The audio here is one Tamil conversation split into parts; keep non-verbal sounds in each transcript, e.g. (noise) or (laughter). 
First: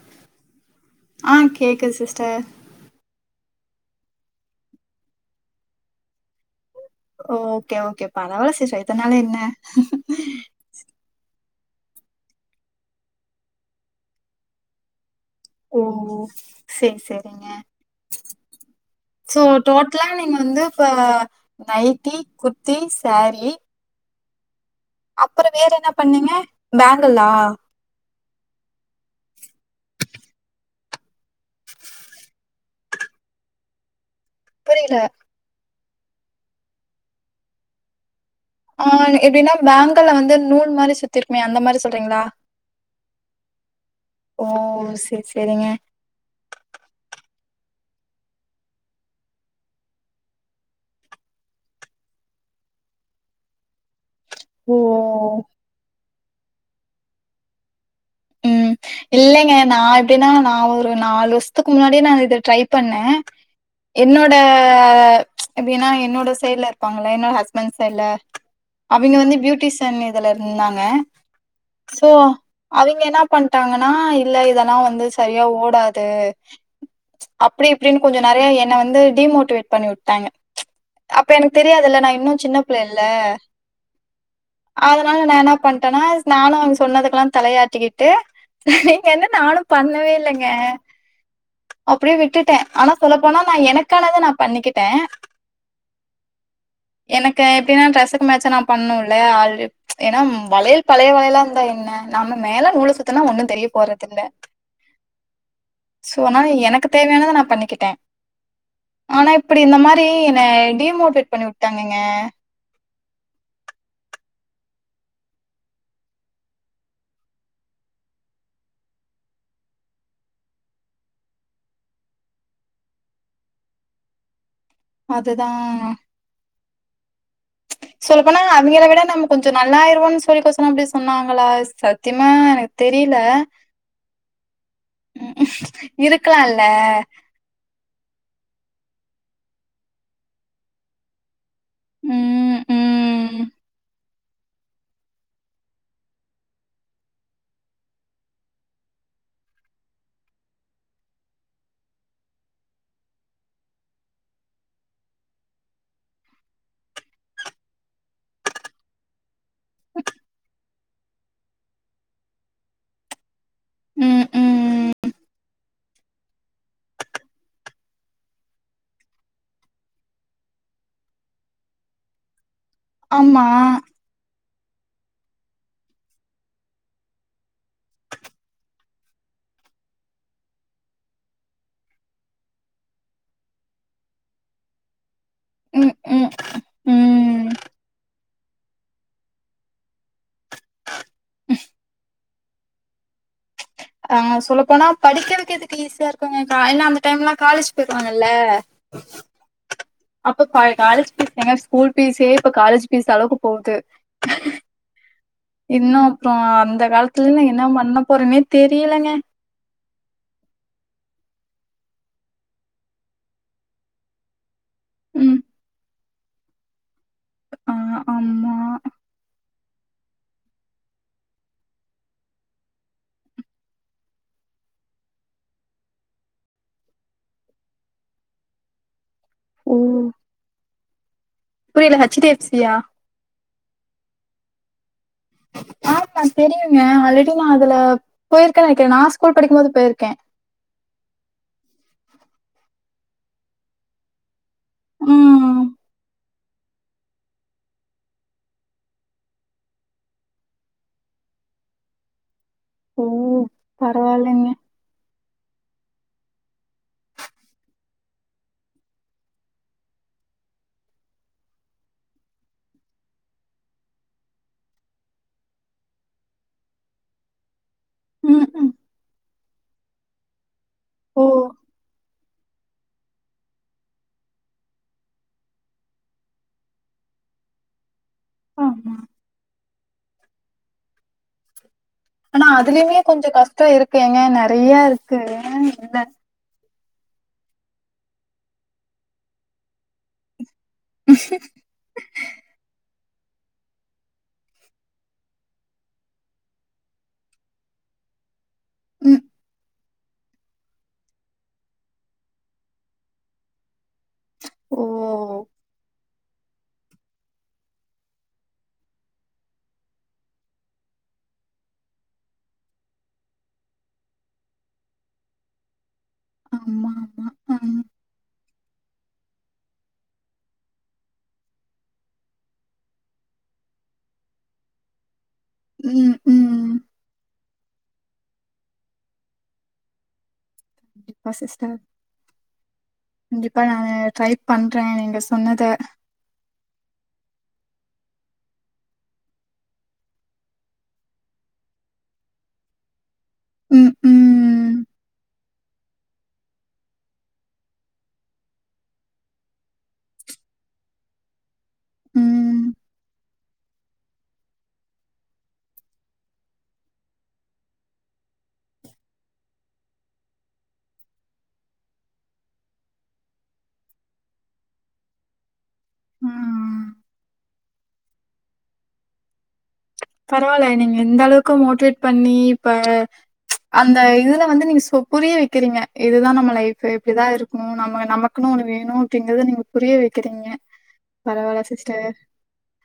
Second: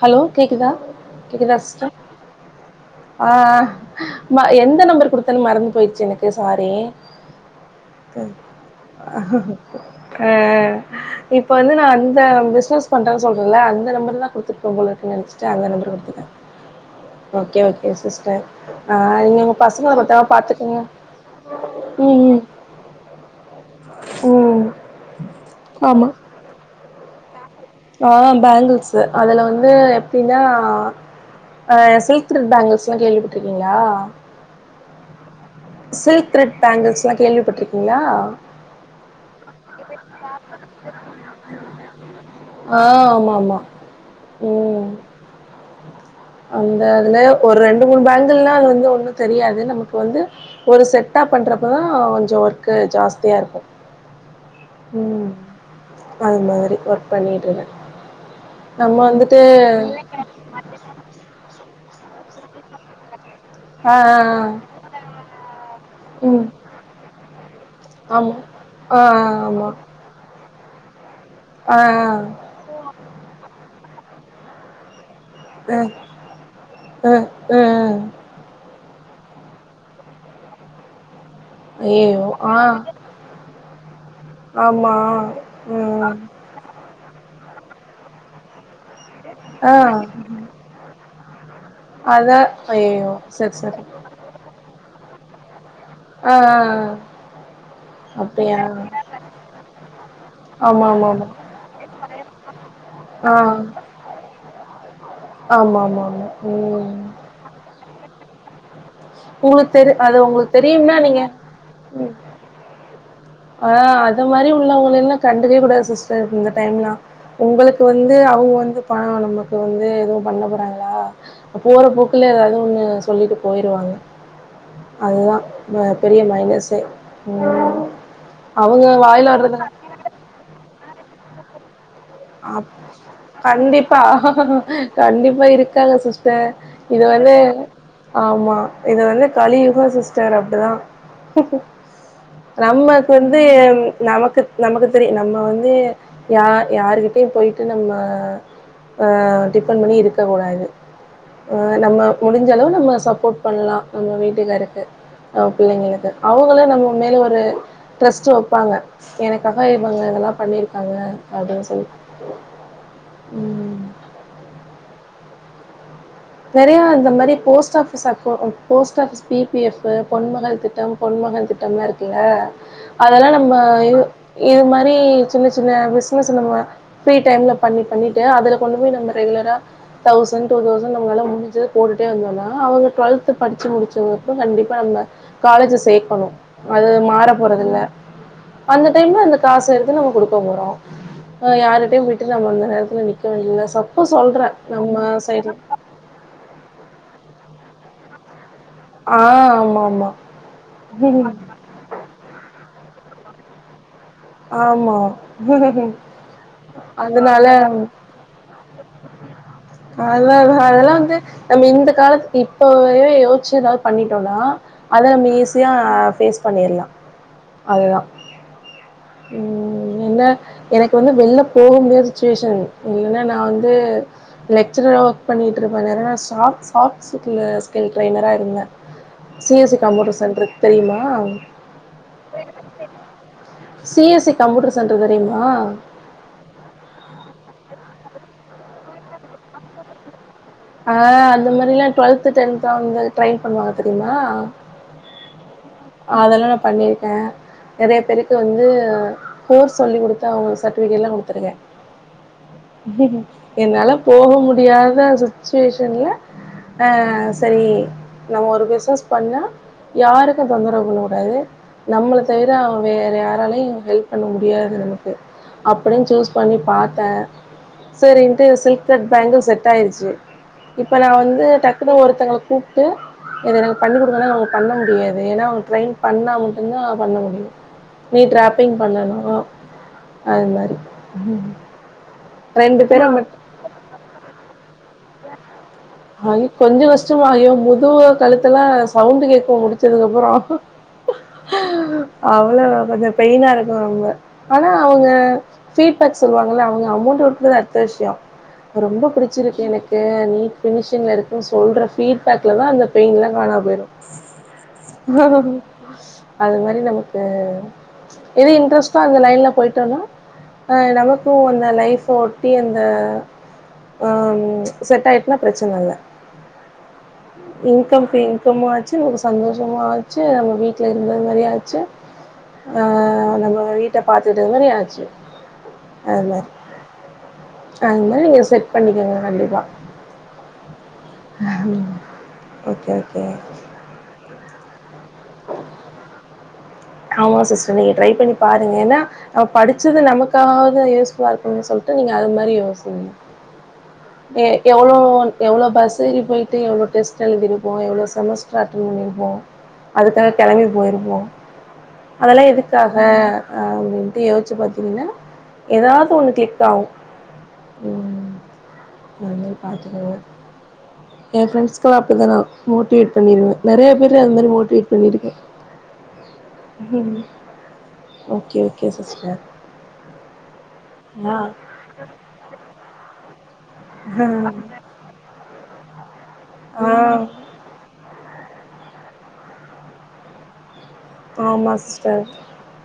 ஹலோ கேக்குதா ஆ கேக்குதா சிஸ்டர் கேக்குது ஆ ஆ ம எந்த நம்பர் குடுத்தன்னு மறந்து போயிருச்சு எனக்கு சாரி ஓ ஓகே ஓகே பரவால்ல சிஸ் இதனால என்ன அ இப்ப வந்து நா அந்த பிஸ்னஸ் பண்றனு சொன்னன்ல அந்த நம்பர் தா குடுத்துருக்க போலருக்கு நெனச்சு சி அந்த ஓ நம்பர் குடுத்துருக்கே சேரி சேரிங்க ஓகே ஓகே சிஸ்டர் அ சோ எங் பசங்களப் டோட்டலா ப்பா நீங்க வந்து பாத்துக்குங்க ம் ம் திங் சாரீ ஓ அப்புறோ வேற என்ன பண்ணிங்க பேங்குல்லா ஆ பேங்கிள்ஷு அதுல வந்து எப்டின்னா அ சில்க்த்ரெட் பேங்கிள்ஸ்லா கேள்வி பட்ருக்கிங்ளா புரியில சில்க் த்ரெட் பேங்கிள்ஸ்லா கேள்வி பட்ருக்கீங்ளா ஆ எப்படின்னா பேங்க் க்கல வந்து நூல் மாரி சுத்திருக்குமே அந்த மாரி சொல்றீங்களா ஆ ஆமா ஆமா ஓ ம் சேரி சேரிங்க அந்த அதுலே ஒரு ரெண்டு மூணு பேங்குள்லா அது வந்து ஒண்ணு தெரியாது நமக்கு வந்து ஒரு செட்டா பண்றப்பதா கொஞ்ச ஒர்க்கு ஜாஸ்தியாருக்கு ஓ ம் அது மேரி ஒர்க் பண்ணிட்டுருக்க ம் இல்லைங்க நா எப்டின்னா நா ஒரு நாலு வருஷத்துக்கு முன்னாடியே நா இத ட்ரை பண்ணே ஆ ஆ என்னோட ஆ எப்டின்னா என்னோட ம் சைட்ல இருப்பாங்கள என்னோட ஹஸ்பண்ட் சைட்ல ஆமா ஆ அவிங்க வந்து பியூட்டிசன் இதுல இருந்தாங்க ஆ ஆமா ஆ ஆ சோ அ அவிங்க என்ன பண்ட்டாங்கன்னா இல்ல இதெல்லா வந்துச்சு சரியா அ ஓடாது அ அப்டி இப்டின்னு கொஞ்சோ நறைய என்ன வந்து டிமோட்டிவேட் பண்ணி உட்டாங்க அப்ப எனக்கு தெரியாதுல்ல நா ஐயையோ இன்னு ஆ சின்ன புள்ளேல்ல ஆமா அதனால நா என்ன பண்ட்டனா ம் நானு (unintelligible) சொன்னதுக்கெல்லா தலையாட்டிக்கிட்டு நீங்க என்ன நானு ஆ பண்ணவே இல்லேங்க அப்டியே அதா விட்டுட்ட ஆனா ஐயையோ சொல்லப்போனா நா சரி சரி எனக்கானத நா பண்ணிக்கிட்ட ஆ ஆ ஆ எனக்கு எப்டின்னா ட்ரெஸ்ஸுக்கு மேட்ச்சா அப்டியா நா பண்ணுல்ல ஆல்ரிப் ஏனா ஆமா வளையல் ஆமா பழைய ஆமா வளையலா இருந்தா என்ன நம் மேல நூலு சுத்துணா ஒன்னு ஆ தெரிய போறதில்ல ஆமா, ஆமா, சோ ஆமா. நா எனக்கு ம். தேவையான அத நா பண்ணிக்கிட்டே ஆனா இப்டி உங்களுக்கு இந்த தெரி மாரி அது என்ன உங்களுக்கு தெரியும்னா நீங்க டிமோட்டிவேட் பண்ணி வுட்டுட்டாங்கங்க ஆ அது மாரி உள்ளவங்கள எல்லா கண்டுக்கவே கூடாது சிஸ்டர் இந்த டைம்லா உங்களுக்கு வந்து அவுங்க வந்து பண நமக்கு வந்து எது பண்ண போறாங்ளா போற போக்குல ஏதாவது ஒண்ணு சொல்லிட்டு போய் ருவாங்க அதுதா அதுதான் அ பெரிய மைனஸ்ஸே ம் சொல்ல போனா அவிங்கள அவங்க விட நம்ம வாயில கொஞ்ச வர்றது நல்லாயிருவோ சொல்லிக்க கொசன அப்டி சொன்னாங்ளா சத் ஆ ப் கண்டிப்பா ம். கண்டிப்பா இருக்கால சிஸ் இது இருக்கலாம்ல. இது வந்து ஆமா இது வந்து கலியுக சிஸ்டர் அப்டிதா ம், நம்மக் வந்து ம். நமக்குத் நமக்கு தெரியு நம்ம வந்து யார் யார்கி ட்டயு போயிட்டு நம்ம ஆ டிபெண்ட் பண்ணி இருக்க கூடாது ஆ நம்ம முடிஞ்ச அளவு நம்ம சப்போட் பண்லா நம்ம வீட்டுக்காருக்கு நம்ம பிள்ளைகளுக்கு அவங்களு நம்ம மேல ஒரு ட்ரஸ்ட் வப்பாங்க எனக்காக இவங்க இதெலா பண்ணிருக்காங்க அப்டின் சொல் ம் ம் ம் ம் நெறையா இந்த மாரி போஸ்ட் ஆஃபிஸ் அக்கோ post office P P F Ponmagal திட்டம் பொன்மகன் திட்டம்லா இருக்குல்ல அதெல்லா ஆமா. நம்ம யு இது மாரி சின்ன சின்ன பிசினஸ் நம்ம ப்ரீ டைம்ல பண்ணி பண்ணிட்டு அதுல கொண்டு போய் நம்ம ரெகுலரா தௌசண்ட் டூ தௌச ண்னு நம்ளால முடிஞ்சத போட்டுட்டே வந்தோனா அவுங்க டுவெல்த் படிச்சு முடிச்சதுகப்றோ கண்டிப்பா நம்ம காலேஜ ம், ம், சேக்கணு அது மாற ம். போறதில்ல அந்த டைம்ல அந்த காசு எடுத்து நம்ம குடுக்க போறோ அ யாரிட்ட போய் ட்டு நம்ம அந்த நேரத்ல நிக்க வேண்டிதில ஆ சொல்ல போனா படிக்கிறதுக்கு எதுக்கு ஈஸியா இருக் குங்க ஏனா அந்த டைம்லா காலேஜ் போயிருவாங்கள்ல ஆ ஆமாம் அப்ப ப காலேஜ் ஆமாம் ஃபீஸ் என்ன கூல் ஃபீஸே இப்ப காலேஜ் ஃபீஸ் அளவுக்கு போகுது ஆமாம் இன்னு அப்ப அந்த காலத்துல நா என்னா அதனால பண்ண போறேனே தெரியலங்க நல்லதுதா அதெல்லா வந்து நம்ம இந்த காலத்துக்கு இப்பவே யோசிச்சு ஏதாவது பண்ணிட்டோனா அத நம்ம ம். ஈஸியா ஃபேஸ் பண்ணிர்லா ஆ அதுதா ஆமா. ம் என்ன எனக்கு வந்து வெளில போக முடியாத சிச்சுவேஷன் இல்லனா நா வந்து லெக்சரரா ஒர்க் பண்ணிட்ருப்பே இந்நேரோ நா சா சாஃப்ட் ஸ்கில்லு ட்ரைனரா இருந்தே C S C computer centre தெரியுமா புரில ஹெச் டி எஃப் சி யா C S C computer centre தெரியுமா ஆமா தெரியுங்க ஆல்ரெடி நா அதுல போயிருக்கே நெனைக்கிறே நா ஸ்கூல் படிக்கும் போது போயிருக்கே ஆ அந்த மாரிலா டுவல்த் டென்த் வந்து ட்ரைன் பண்ணுவாங்க தெரிமா ம் அதெல்லா நா பண்ணிருக்கே நெறைய பேருக்கு வந்து கோர்ஸ் சொல்லி கொடுத்து அவங்க சர்ட்டிஃபிகேட்ல கொடுத்துருக்கே (inaudible) என்னால போக பரவாயில்லங்க. முடியாத சுச்சுவேஷன்ல அ சரி நம்ம ஒரு பிஸ்னஸ் பண்ணா யாருக் தொந்தரவு பண்ண கூடாது நம்மள தவிர வேற யாராலையும் ஹெல்ப் பண்ண முடியாது நமக்கு அப்படின்னு சூஸ் பண்ணி பாத்தே சரி இன்ட்டு ம், ம். சில்க் கட் பேங்கிள் செட் ஆயிடுச்சி இப்ப நா ஓ! வந்து டக்குனு ஒருத்தங்கள கூப்ட்டு இத எனக்கு பண்ணி கொடுக்கன்னா அவகளுக்கு பண்ண முடியாது ஏன்னா அவங்க க்ளைம் பண்ணா மட்டுந்தா பண்ண முடியு நீ டிராப்பிங் ஆமா. பண்ணனு அது மாரி ஆனா அதுலயுமே கொஞ்ச கஷ்டொ இருக்கு ஏங்க நெறைய ருக்கு ஆக கொஞ்ச கஷ்டமாகியு முதுகு கழுத்தெல்லா சவுண்டு கேக்கு முடிச்சதுக்கப்பறொ அவ்வளவு கொஞ்ச பெயினா ருக்கு ரொம்ப ஆனா அவங்க ஃபீட்பேக் சொல்லுவாங்கல்ல அவங்க அமௌண்ட் (unintelligible) அடுத்த விஷ்யொ ரொம்ப ம். புடிச்சிருக்கு எனக்கு நீட் ஃபினிஷிங்ல ருக்கு சொல்ற ஃபீட்பேக்லல்லா அந்த பெயின்லா காணாம் போய்ரு ஓ! அது மாரி எனக்கு எது இன்டரஸ்டொ அந்த லைன்ல போயிட்டோன்னா அ நமக்கு அந்த லைஃப் ஒட்டி அந்த அ செட் ஆயிட்னா பிரச்சனல்ல ஆமா, ஆமா. ம். இன்கம்கு இன்கமு ஆ ச்சு சந்தோஷமா ஆச்சு நம்ம வீட்டில இருந்த மாரி ஆச்சு அ நம்ம வீட்ட பாத்துட்ட மாரி ஆச்சு ம் ஹலோ ம். அது மாறி செட் பண்ணிக்கங்க கண்டிப்பா அ சிஸ்டர் ஓகே, ஓகே. கண்டிப்பா நானு ட்ரை பண்றே நீங்க சொன்னத (inaudible) ஆமா சிஸ்டர் நீங்க ட்ரை பண்ணி பாருங்க ஏன்னா நம்ம படிச்சது நமக்காவது யூஸ்ஃபுல்லா இருக்கும்னு சொல்லிட்டு நீங்க அது மாரி யோசிக்க ம் ம் எ எவ்ளோ எவ்ளோ பஸ் ஏறி போயிட்டு எவ்ளோ டெஸ்ட் எழுதிருப்போ எவ்ளோ செமஸ்டர் அட்டன் பண்ணிருப்போ அது கரெட்டு கெளம்பி போயிருப்போ அதெல்லா ம். எதுக்காக அப்டின்ட்டு யோசிச்சு பாத்தீங்கன்னா ஏதாவ்து ஒண்ணு கிள்ப் ஆவு வந்து பாத்துபோங்க எ பிரண்ட்ஸ்கல்லா அப்படிதா நா மொட்டிவேட் பண்ணிருவே நெறைய பேருல அது மாரி மோட்டிவேட் பண்ணிருக்கெ ம். ம் ஓகே ஓகே சிஸ்டர் பரவாயில்லயே நீங்க இந்த ஆ அளவுக்கு மோட்டிவேட் பண்ணி இப்ப அந்த இதுல வந்து நீங்க ஸ்வ புரிய வக்கிறீங்க இதுதா நம்ம லைஃபு ஆ இப்டிதா இருக் ம் நம நமக்குன்னு ஒண்ணு வேணு அப்படிங்கறது நீங்க புரிய வக்கிறீங்க ஆமா சிஸ்டர்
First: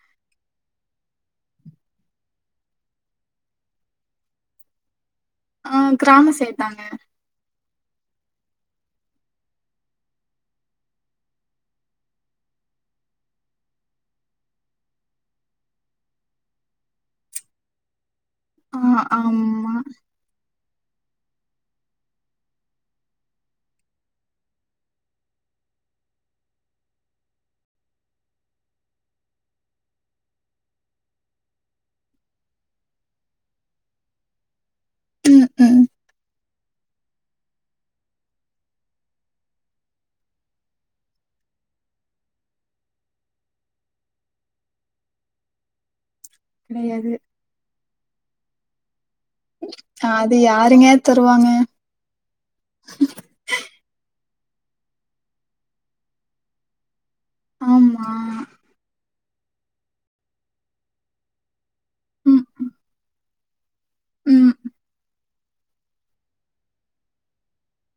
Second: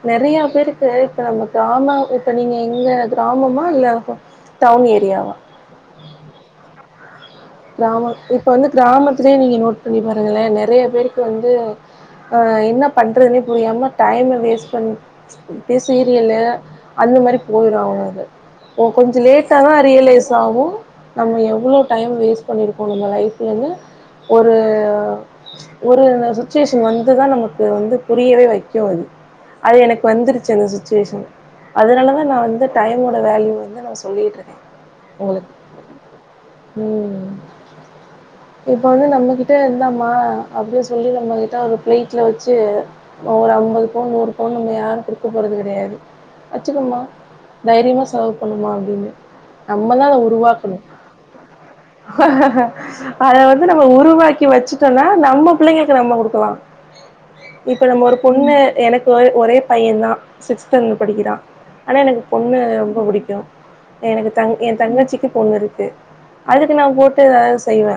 நெறைய பேருக்கு இப்ப நம்ம கிராம இப்ப நீங்க எங்க கிராமமா இல்ல டவுன் ஏரியாவா ஆ கிராம சேத்தாங்க கிராம இப்ப வந்து கிராமத்துலே நீங்க நோட் பண்ணி பாருங்களே நெறைய பேருக்கு வந்து ஆ என்ன பண்றதுனே புரியாம டைம வேஸ்ட் பண் இப்ப சீரியலு அந்த மாரி போயிரு அவளோது ஆ ஓ கொஞ்ச லேட்டா தா ஆமா. ரியலைஸ் ஆகு நம்ம எவ்ளோ டைம் வேஸ்ட் பண்ணிருக்கோ நம்ம லைஃப்லன்னு ஒரு ஒரு சுச்சிவேஷன் வந்துதா நமக்கு வந்து புரியவே வைக்கு அது அது எனக்கு வந்துருச்சு அந்த சுச்சிவேஷன் அதனால தா நா வந்து டைமோட வேல்யூ வந்து நா சொல்லிட்டுருக்க உங்களுக் ம் ம் இப்ப வந்து நம்மகிட்ட இந்தாமா அப்டியே சொல்லி நம்ம கிட்ட ஒரு பிளேட்ல வச்சி ஒரு ஐம்பது பவுன் நூறு பவுன் நம்ம யாரு குடுக்க போறது கெடையாது வச்சுக்கமா கிடையாது. தைரியமா செலவு பண்ணணு அப்டின்னு அது யாருங்க தருவாங்க அத வந்து நம்ம உருவாக்கி வச்சிட்டோனா நம்ம புள்ளைங்களுக்கு நம்ம குடுக்கலா இப்ப ஆமா. நம்ம ஒரு பொண்ணு எனக் கு ஒரே பையன் தா சிக்ஸ்த் ஸ்டாண்டர்ட் படிக்கிறா ஆனா எனக்கு ம், பொண்ணு ரொம்ப புடிக்கு எனக்கு தங் ம், என் தங்கச்சிக்கு பொண்ணு இருக்கு எடுத்து நா போட்டு எதாது செய்வ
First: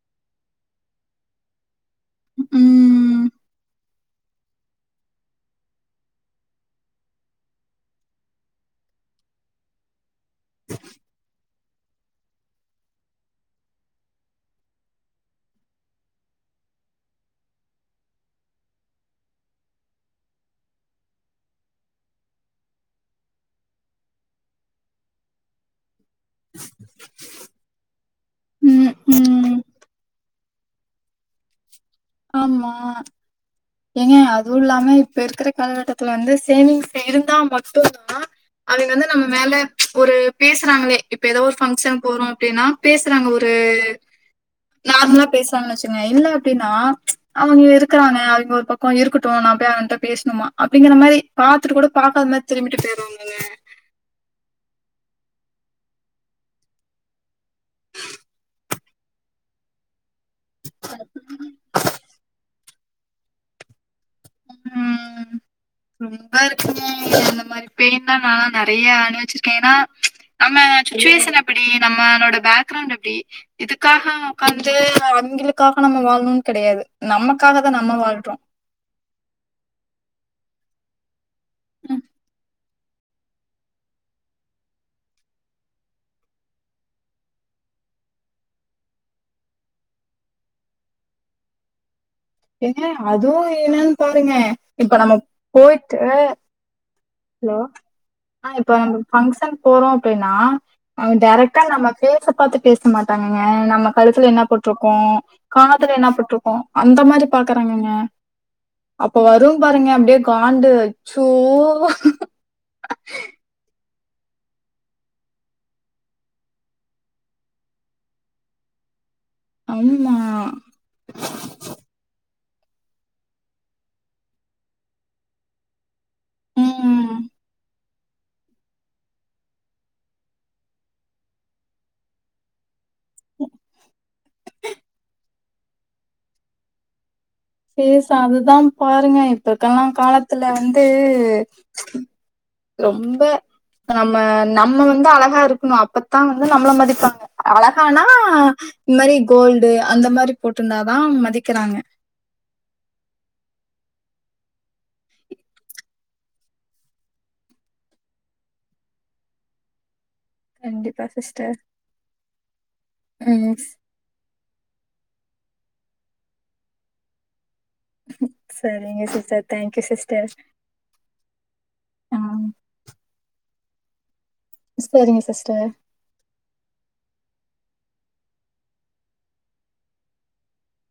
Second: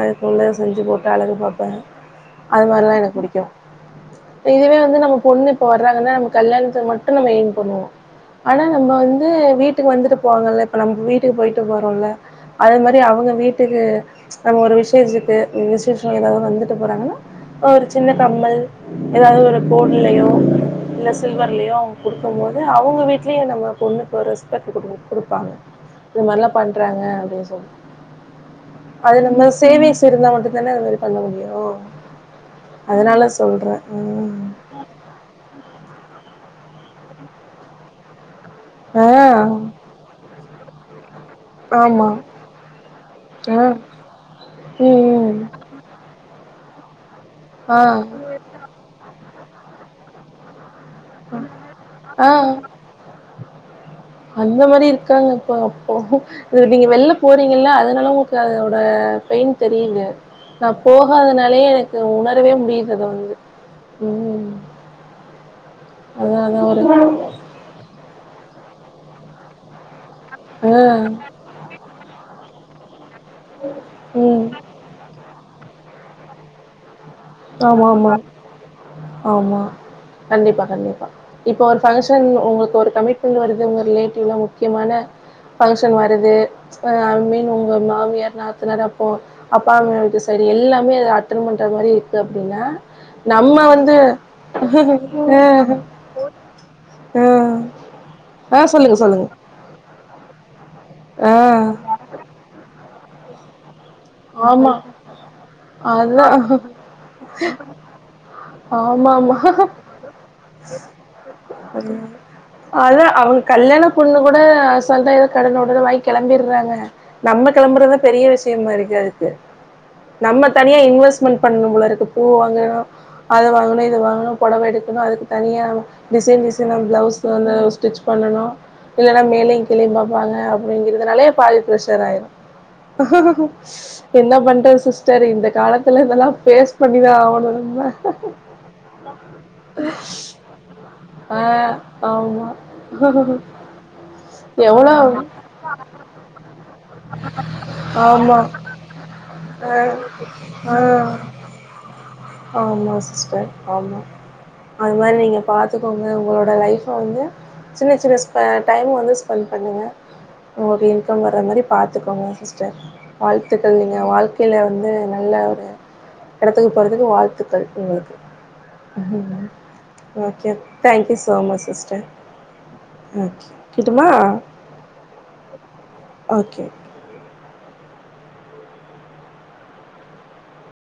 அதுக்குள்ள செஞ்சு போட்டு அழகு பாப்ப அது மாரில்லா எனக்கு ம். புடிக்கு இதுவே வந்து நம்ம பொண்ணு இப்ப வர்றாங்கன்னா நம்ம கல்யாணத்துக்கு மட்டு நம்ம ஏம் பண்ணுவோ ஆனா நம்ம வந்து வீட்டுக்கு வந்துட்டு போவாங்கல்ல இப்ப நம்ம வீட்டுக்கு போயிட்டு வரோல்ல அது மா ரி அவுங்க வீட்டுக்கு அவுங்க ஒரு விசேஷத்துக்கு விசேஷ ஏதாவது வந்துட்டு போறாங்கன்னா ஒரு சின்ன கம்மல் ஏதாவது ஒரு கோல்டுலையோ இல்ல சில்வர்லயோ அவுங்க குடுக்கும் போது அவுங்க வீட்லையு நம்ம பொண்ணுக்கு ஒரு ரெஸ்பெக்ட் குடு குடுப்பாங்க இது மாரிலா பண்றாங்க அப்டின் சொல்லி ம், அது நம்ம ம். சேவிங்ஸ் இருந்தா மட்டு தான அது மாரி பண்ண முடியு ஆமா ஏங்க அதுவு இல்லாம இப்ப இருக்கிற காலகட்டத்துல வந்து சேவிங்ஸ் இருந்தா மட்டு தா அவிங்க ஆ வந்து நம்ம மேல ஆ ஒரு பேசுறாங்ளே இப்ப ஏதோ ஒரு ஃபங்க்ஷன் ஆமா போறோ அப்டின்னா பேஷ்றாங்க ஒரு ஆ ம் நார்மலா ம் பேசறாங்கன் வச்சுகுங்க இல்ல எப்டின்னா அவுங்க ஆ இருக்குறாங்க அவுங்க ஒரு பக்கோ இருக்கட்டு நா போய் அவன்ட்ட பேசணுமா அப்டிங்கிற மாரி பாத்துட்டு கூட பாக்காத ஆ மாரி திரும்பிட்டு போயிருவாங்கங்க அந்த மாரி இருக்காங்க இப்ப அப்போ இது நீங்க வெளில போறீங்கல்ல அதனால உங்களுக்கு அதோட பெயின் தெரியிது நா போகாதனாலயே எனக்கு உணரவே முடியுது அது வந்து ம் ம் ரொம்ப அதா அதா ஒரு இருக்குமோ அந்த மாரி பெயின்ல நா நறைய அணிவிச்சிருக்க ஏன்னா நம்ம ஆ சுச்சிவேஷன் அப் எப்டி நம்மளோட பேக்ரவுண்ட் எப்டி இதுக்காக ம் உட்காந்து அவிங்களுக் காக நம்ம வாழணுனு கெடையாது நம்ம தா ஆமா ஆமா வாழ்றோ ஆமா கண்டிப்பா கண்டிப்பா இப்போ ஒரு ஃபங்க்ஷன் உங்களுக்கு ஒரு கமிட்மெண்ட் வருதுங்க ரிலேட்டிவ்ல முக்கியமான ஃபங்சஷன் வருது ஐ மீன் உங்க மாமியார் நாத்தனார் அப்போ அப்பா அங்க வீட்டு சைடு எல்லாமே அட்டன் பண்ற மாரி அப்டின்னா, ஏங்க அதுவு நம்ம என்னன் வந்து பாருங்க இப்ப நம்ம அ போயிட்டு அ ஆ இப்போ சொல்லுங்க, நம்ம சொல்லுங்க. பங்க்ஷன் போறோ அப்டின்னா அவுங்க ஆ டேரெக்ட்டா நம்ம பேச பாத்து பேச மாட்டாங்கங்க நம்ம கழுத்துல என்னாப் ஆமா. போட்ருக்கோ காதுல என்னாப் அதான். போட்ருக்கோ அந்த மாரி பாக்கறாங்கங்க அப்ப ஆமாமா. வரும் பாருங்க அப்டியே காண்டு அச்சோ அழ அவங்க கல்யாணப் பொண்ணு கூட அசந்தா எதோ கடன ஒடன வாய்ங் கெளம்பிர்றாங்க நம்ம கெளம்புறதா பெரிய விஷ்யமாருக் கு அதுக்கு ஆமா நம்மத் தனியா இன்வெஸ்மென் பண்ணும் போலருக்கு பூ வாங்கனு அத வாங்கணு இத வாங்கணு பொடவ எடுக்கணு அதுக்கு தனியாவு டிசைன் டிசைனா ம் ப்ளவுஸ் வந்து ஸ்டிச் பண்ணனு இல்லனா மேலியுங் கீழியும் பாப்பாங்க அப்டிங்கிறதுனாலியேப் பாதி ப்ரஷர் ஆயிரு என்ன பண்றது சிஸ்டர் இந்த காலத்துல இதெலா ஃபேஸ் பண்ணிதா ஆவணு பேச அதுதாம் பாருங்க இப்ப இருக்கலா காலத்துல வந்து ஆஹ் ஆமா ரொம்ப நம்ம நம்ம எவ்வளோ வந்து அழகா இருக்கணு அப்பத்தா வந்து நம்ள மதிப்பாங்க அழகானா ஆமா இந் மாரி கோல்டு ஆஹ் அந்த மாரி போட்ருந்தாதா ஆஹ் மதிக்கிறாங்க ஆமா சிஸ்டர் ஆமா அது மாரி நீங்க பாத்துகோங்க உங்களோட லைஃப வந்து சின்ன சின்ன ஸ்ப டைம் வந்து ஸ்பென்ட் பண்ணுங்க ஒங்ளுக்கு கண்டிப்பா இன்கம் வர சிஸ்டர் மாரி பாத்துகோங்க சிஸ்டர் ம் வாழ்த்துக்கள் நீங்க வாழ்க்கைல வந்து நல்ல ஒரு எடத்துக்கு போறதுக்கு வாழ்த்துக் க்கள் உங்களுக்கு சரிங்க sister thank you sister okay thank you so much sister okay கிட்டுமா ஸ்பேரிங்க சிஸ்டர் ஓகே